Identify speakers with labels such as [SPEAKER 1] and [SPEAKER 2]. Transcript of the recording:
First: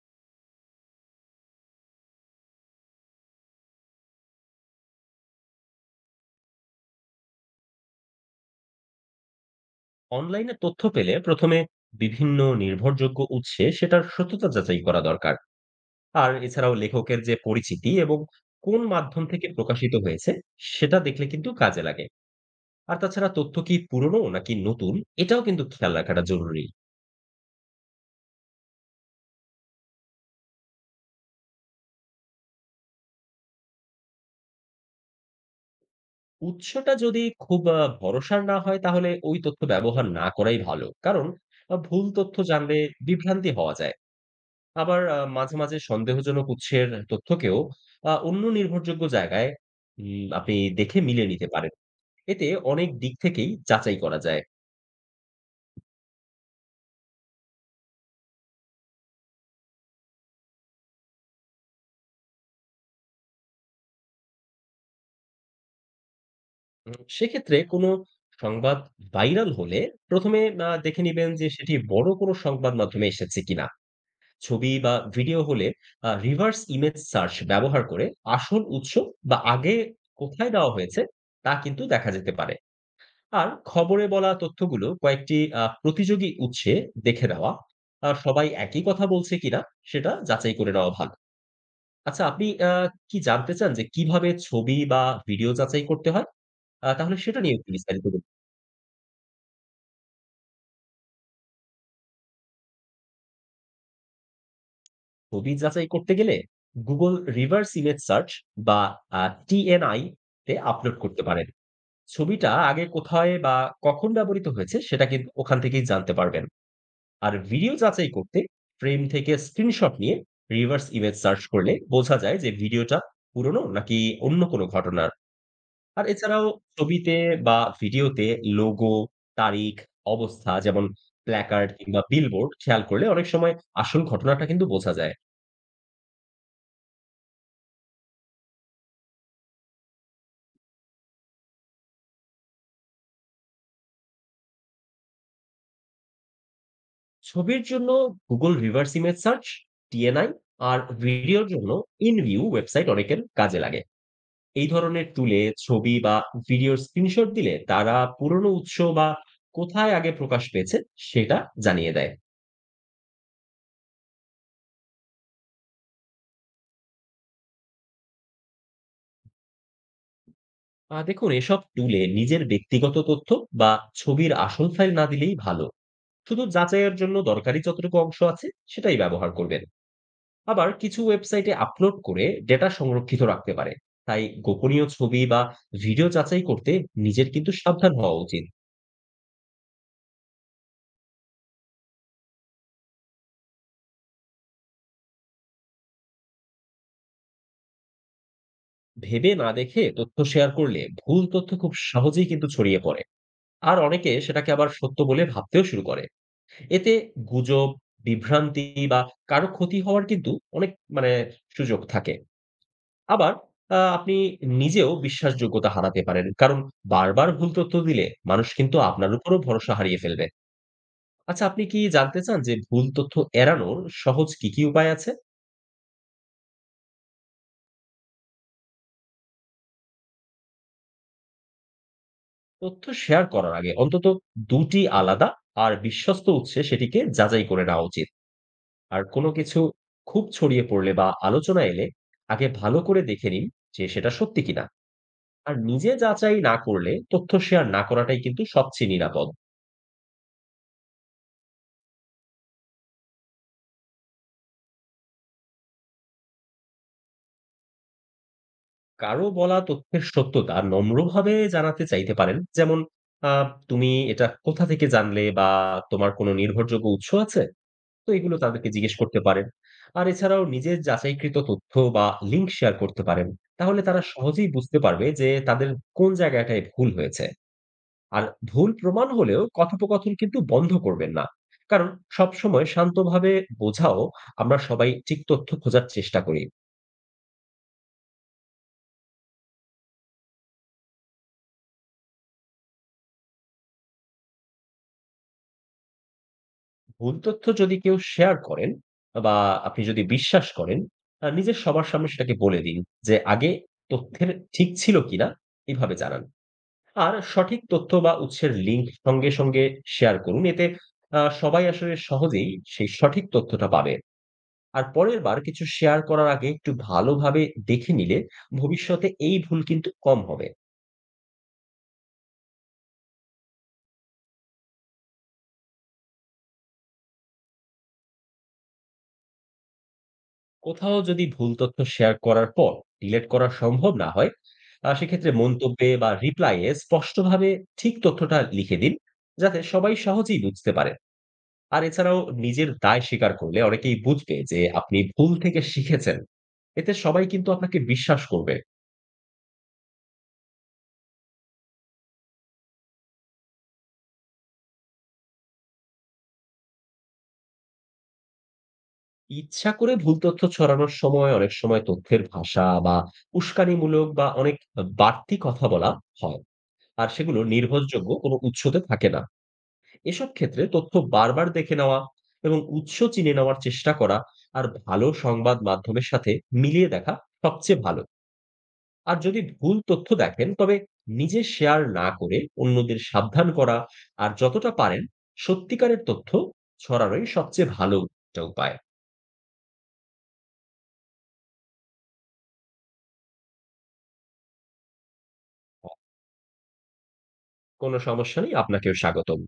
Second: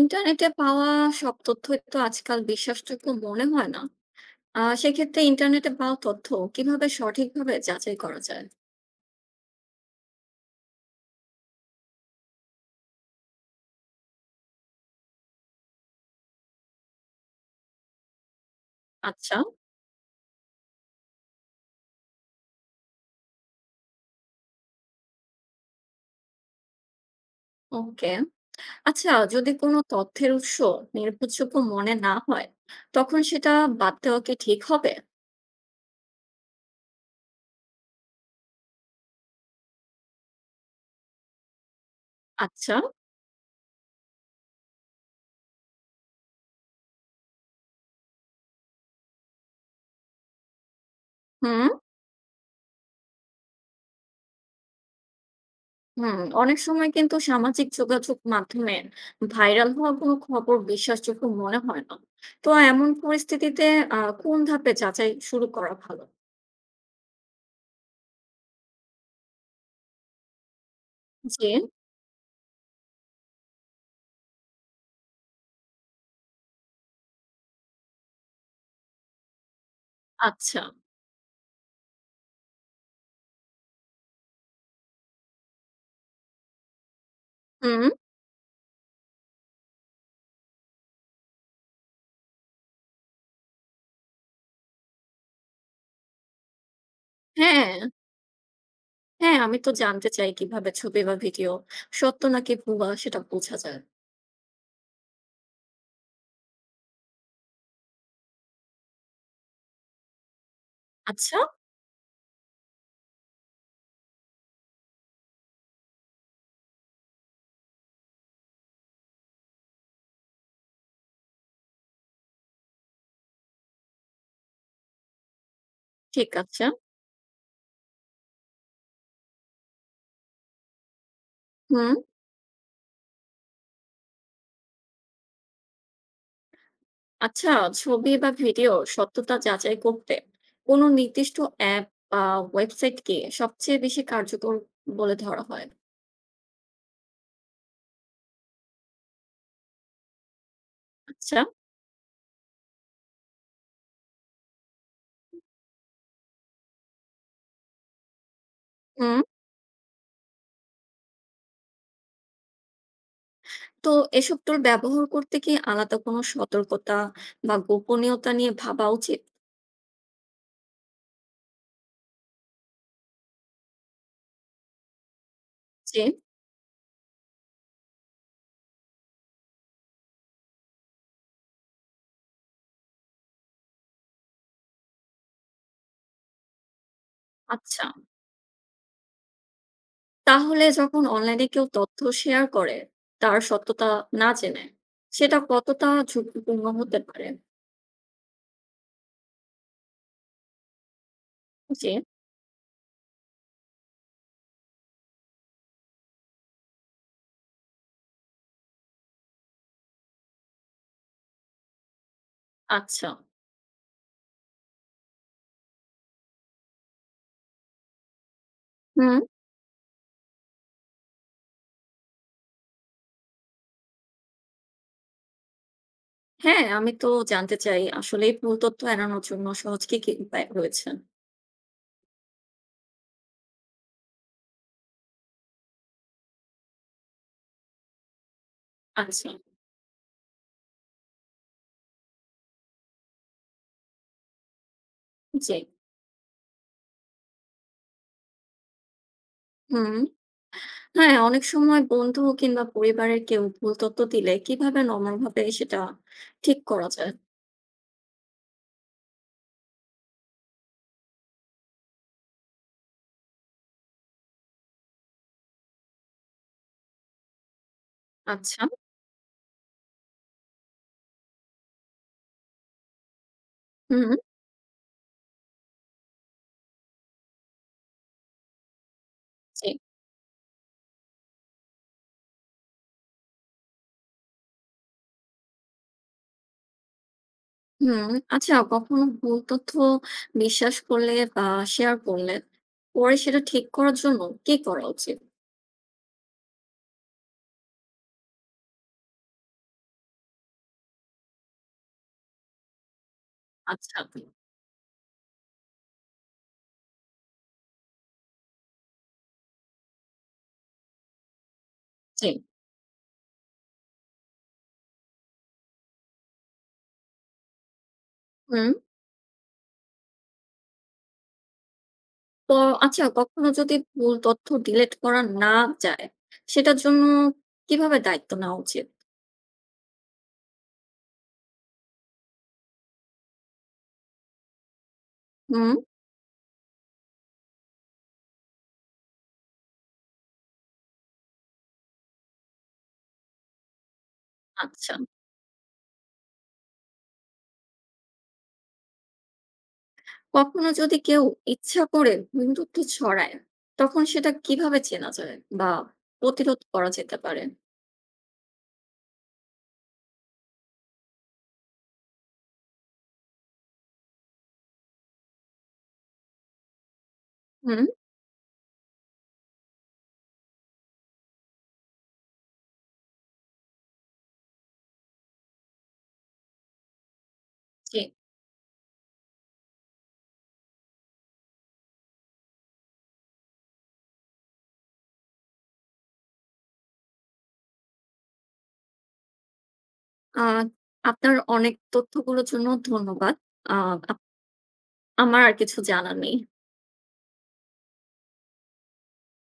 [SPEAKER 1] ইন্টারনেটে পাওয়া সব তথ্যই তো আজকাল বিশ্বাসযোগ্য মনে হয় না। সেক্ষেত্রে ইন্টারনেটে পাওয়া তথ্য কিভাবে সঠিকভাবে যাচাই করা যায়?
[SPEAKER 2] অনলাইনে তথ্য পেলে প্রথমে বিভিন্ন নির্ভরযোগ্য উৎসে সেটার সত্যতা যাচাই করা দরকার। আর এছাড়াও লেখকের যে পরিচিতি এবং কোন মাধ্যম
[SPEAKER 1] আচ্ছা।
[SPEAKER 2] থেকে প্রকাশিত হয়েছে সেটা দেখলে কিন্তু কাজে লাগে। আর তাছাড়া তথ্য কি পুরনো নাকি নতুন এটাও কিন্তু খেয়াল রাখাটা জরুরি।
[SPEAKER 1] ওকে। আচ্ছা, যদি কোনো তথ্যের উৎস নির্ভরযোগ্য মনে না হয় তখন সেটা বাদ দেওয়া কি ঠিক হবে?
[SPEAKER 2] উৎসটা যদি খুব ভরসার না হয় তাহলে ওই তথ্য ব্যবহার না করাই ভালো, কারণ ভুল তথ্য
[SPEAKER 1] আচ্ছা।
[SPEAKER 2] জানলে বিভ্রান্তি হওয়া যায়। আবার মাঝে, মাঝে সন্দেহজনক উৎসের তথ্যকেও অন্য নির্ভরযোগ্য জায়গায় আপনি দেখে মিলিয়ে নিতে
[SPEAKER 1] হুম।
[SPEAKER 2] পারেন। এতে অনেক দিক থেকেই যাচাই করা যায়।
[SPEAKER 1] হুম, অনেক সময় কিন্তু সামাজিক যোগাযোগ মাধ্যমে ভাইরাল হওয়া কোনো খবর বিশ্বাসযোগ্য মনে হয় না। তো এমন পরিস্থিতিতে কোন ধাপে যাচাই শুরু করা ভালো?
[SPEAKER 2] সেক্ষেত্রে কোনো সংবাদ ভাইরাল হলে ১ম এ দেখে নিবেন যে
[SPEAKER 1] জি।
[SPEAKER 2] সেটি বড় কোনো সংবাদ মাধ্যমে এসেছে কিনা। ছবি বা ভিডিও হলে reverse image search ব্যবহার করে আসল উৎস বা আগে কোথায়
[SPEAKER 1] আচ্ছা।
[SPEAKER 2] দেওয়া হয়েছে তা কিন্তু দেখা যেতে পারে। আর খবরে বলা তথ্যগুলো কয়েকটি প্রতিযোগী উৎসে দেখে নেওয়া।
[SPEAKER 1] হুম।
[SPEAKER 2] আর সবাই একই কথা বলছে কিনা সেটা যাচাই করে নেওয়া ভালো। আচ্ছা, আপনি কি জানতে চান যে কিভাবে ছবি বা ভিডিও যাচাই করতে হয়? তাহলে সেটা নিয়ে একটু
[SPEAKER 1] হ্যাঁ,
[SPEAKER 2] বিস্তারিত বলুন।
[SPEAKER 1] হ্যাঁ, আমি তো জানতে চাই কিভাবে ছবি বা ভিডিও সত্য নাকি ভুয়া সেটা বোঝা যায়।
[SPEAKER 2] ছবি যাচাই করতে গেলে Google Reverse Image Search বা আ TNI তে আপলোড করতে
[SPEAKER 1] আচ্ছা,
[SPEAKER 2] পারেন। ছবিটা আগে কোথায় বা কখন ব্যবহৃত হয়েছে সেটা কিন্তু ওখান থেকেই জানতে পারবেন। আর ভিডিও যাচাই করতে ফ্রেম থেকে স্ক্রিনশট নিয়ে রিভার্স ইমেজ সার্চ করলে বোঝা যায় যে ভিডিওটা পুরনো নাকি অন্য কোনো ঘটনার। আর
[SPEAKER 1] ঠিক
[SPEAKER 2] এছাড়াও
[SPEAKER 1] আছে।
[SPEAKER 2] ছবিতে বা ভিডিওতে লোগো, তারিখ, অবস্থা যেমন প্ল্যাকার্ড
[SPEAKER 1] হুম,
[SPEAKER 2] কিংবা বিলবোর্ড খেয়াল করলে অনেক সময় আসল ঘটনাটা কিন্তু বোঝা যায়।
[SPEAKER 1] আচ্ছা, ছবি বা ভিডিওর সত্যতা যাচাই করতে কোনো নির্দিষ্ট অ্যাপ বা ওয়েবসাইট কে সবচেয়ে বেশি কার্যকর বলে ধরা হয়?
[SPEAKER 2] ছবির জন্য Google reverse image search, TNI, আর
[SPEAKER 1] আচ্ছা,
[SPEAKER 2] ভিডিওর জন্য ইনভিউ ওয়েবসাইট অনেকের কাজে লাগে। এই ধরনের তুলে ছবি বা ভিডিওর স্ক্রিনশট দিলে তারা পুরনো উৎস বা
[SPEAKER 1] হুম,
[SPEAKER 2] কোথায় আগে প্রকাশ পেয়েছে সেটা জানিয়ে দেয়।
[SPEAKER 1] তো এসব টুল ব্যবহার করতে কি আলাদা কোনো সতর্কতা বা গোপনীয়তা নিয়ে ভাবা উচিত?
[SPEAKER 2] দেখুন এসব টুলে নিজের ব্যক্তিগত তথ্য বা ছবির আসল ফাইল না দিলেই ভালো।
[SPEAKER 1] জি,
[SPEAKER 2] শুধু যাচাইয়ের জন্য দরকারি যতটুকু অংশ আছে সেটাই ব্যবহার করবেন। আবার কিছু ওয়েবসাইটে আপলোড করে ডেটা সংরক্ষিত রাখতে পারে। তাই গোপনীয় ছবি বা ভিডিও যাচাই করতে নিজের কিন্তু
[SPEAKER 1] আচ্ছা।
[SPEAKER 2] সাবধান হওয়া উচিত।
[SPEAKER 1] তাহলে যখন অনলাইনে কেউ তথ্য শেয়ার করে, তার সত্যতা না জেনে, সেটা কতটা ঝুঁকিপূর্ণ হতে পারে?
[SPEAKER 2] ভেবে না দেখে তথ্য শেয়ার করলে ভুল তথ্য খুব
[SPEAKER 1] জি,
[SPEAKER 2] সহজেই কিন্তু ছড়িয়ে পড়ে। আর অনেকে সেটাকে আবার সত্য বলে ভাবতেও শুরু করে। এতে গুজব, বিভ্রান্তি বা কারো ক্ষতি হওয়ার কিন্তু অনেক মানে সুযোগ থাকে।
[SPEAKER 1] আচ্ছা।
[SPEAKER 2] আবার আপনি নিজেও বিশ্বাসযোগ্যতা হারাতে পারেন। কারণ বারবার ভুল তথ্য দিলে মানুষ কিন্তু আপনার
[SPEAKER 1] হুম,
[SPEAKER 2] উপরও ভরসা হারিয়ে ফেলবে। আচ্ছা, আপনি কি জানতে চান যে ভুল তথ্য এড়ানোর সহজ কি, কি উপায় আছে?
[SPEAKER 1] হ্যাঁ, আমি তো জানতে চাই আসলে এই ভুল তথ্য এড়ানোর জন্য সহজ কি, কি উপায় রয়েছে?
[SPEAKER 2] তথ্য শেয়ার করার আগে অন্তত ২ টি আলাদা আর বিশ্বস্ত উৎসে সেটিকে যাচাই করে নেওয়া উচিত। আর কোনো
[SPEAKER 1] আচ্ছা,
[SPEAKER 2] কিছু খুব ছড়িয়ে পড়লে বা আলোচনা এলে আগে ভালো করে দেখে নিন যে সেটা সত্যি কিনা। আর
[SPEAKER 1] জি।
[SPEAKER 2] নিজে যাচাই না করলে তথ্য শেয়ার না করাটাই কিন্তু সবচেয়ে নিরাপদ।
[SPEAKER 1] হুম, হ্যাঁ, অনেক সময় বন্ধু কিংবা পরিবারের কেউ ভুল তথ্য দিলে কিভাবে নমরভাবে সেটা ঠিক করা যায়?
[SPEAKER 2] কারো বলা তথ্যের সত্যতা নম্রভাবে জানাতে চাইতে পারেন। যেমন আ তুমি এটা কোথা থেকে জানলে বা তোমার কোনো নির্ভরযোগ্য উৎস আছে? তো এগুলো
[SPEAKER 1] আচ্ছা,
[SPEAKER 2] তাদেরকে জিজ্ঞেস করতে পারেন। আর এছাড়াও নিজের যাচাইকৃত তথ্য বা লিঙ্ক শেয়ার করতে পারেন। তাহলে তারা
[SPEAKER 1] হুম,
[SPEAKER 2] সহজেই বুঝতে পারবে যে তাদের কোন জায়গাটায় ভুল হয়েছে। আর ভুল প্রমাণ হলেও
[SPEAKER 1] জি।
[SPEAKER 2] কথোপকথন কিন্তু বন্ধ করবেন না। কারণ সবসময় শান্তভাবে বোঝাও আমরা সবাই ঠিক তথ্য খোঁজার চেষ্টা করি।
[SPEAKER 1] হুম, আচ্ছা, কখনো ভুল তথ্য বিশ্বাস করলে বা শেয়ার করলে পরে সেটা ঠিক করার জন্য কি করা উচিত?
[SPEAKER 2] ভুল তথ্য যদি কেউ শেয়ার করেন বা আপনি যদি বিশ্বাস করেন, নিজের সবার সামনে সেটাকে বলে দিন যে আগে
[SPEAKER 1] আচ্ছা,
[SPEAKER 2] তথ্যের ঠিক ছিল কিনা, এভাবে জানান। আর সঠিক তথ্য বা উৎসের লিঙ্ক সঙ্গে, সঙ্গে শেয়ার করুন। এতে সবাই আসলে
[SPEAKER 1] জি।
[SPEAKER 2] সহজেই সেই সঠিক তথ্যটা পাবে। আর পরের বার কিছু শেয়ার করার আগে একটু ভালোভাবে দেখে নিলে
[SPEAKER 1] হুম,
[SPEAKER 2] ভবিষ্যতে এই ভুল কিন্তু কম হবে।
[SPEAKER 1] তো আচ্ছা কখনো যদি ভুল তথ্য ডিলিট করা না যায় সেটার জন্য কিভাবে দায়িত্ব নেওয়া উচিত?
[SPEAKER 2] কোথাও যদি ভুল তথ্য শেয়ার করার পর ডিলিট করা সম্ভব না হয়, সেক্ষেত্রে
[SPEAKER 1] হুম,
[SPEAKER 2] মন্তব্যে বা রিপ্লাইয়ে স্পষ্টভাবে ঠিক তথ্যটা লিখে দিন, যাতে সবাই সহজেই বুঝতে পারে। আর এছাড়াও নিজের দায় স্বীকার করলে অনেকেই বুঝবে যে
[SPEAKER 1] আচ্ছা
[SPEAKER 2] আপনি ভুল থেকে শিখেছেন। এতে সবাই কিন্তু আপনাকে বিশ্বাস করবে।
[SPEAKER 1] কখনো যদি কেউ ইচ্ছা করে ভুল তথ্য ছড়ায় তখন সেটা কিভাবে চেনা যায় বা প্রতিরোধ করা যেতে পারে?
[SPEAKER 2] ইচ্ছা করে ভুল তথ্য ছড়ানোর সময় অনেক সময় তথ্যের ভাষা বা উস্কানিমূলক বা অনেক বাড়তি কথা বলা হয়, আর সেগুলো
[SPEAKER 1] হুম।
[SPEAKER 2] নির্ভরযোগ্য কোনো উৎসতে থাকে না। এসব ক্ষেত্রে তথ্য বারবার দেখে নেওয়া এবং উৎস চিনে নেওয়ার চেষ্টা করা আর ভালো সংবাদ মাধ্যমের সাথে মিলিয়ে দেখা সবচেয়ে
[SPEAKER 1] জি।
[SPEAKER 2] ভালো। আর যদি ভুল তথ্য দেখেন তবে নিজে শেয়ার না করে অন্যদের সাবধান করা আর যতটা পারেন সত্যিকারের তথ্য ছড়ানোই সবচেয়ে ভালো একটা উপায়।
[SPEAKER 1] আহ আপনার অনেক তথ্যগুলোর জন্য ধন্যবাদ। আহ আমার আর কিছু জানা নেই।
[SPEAKER 2] কোনো সমস্যা নেই। আপনাকেও স্বাগতম।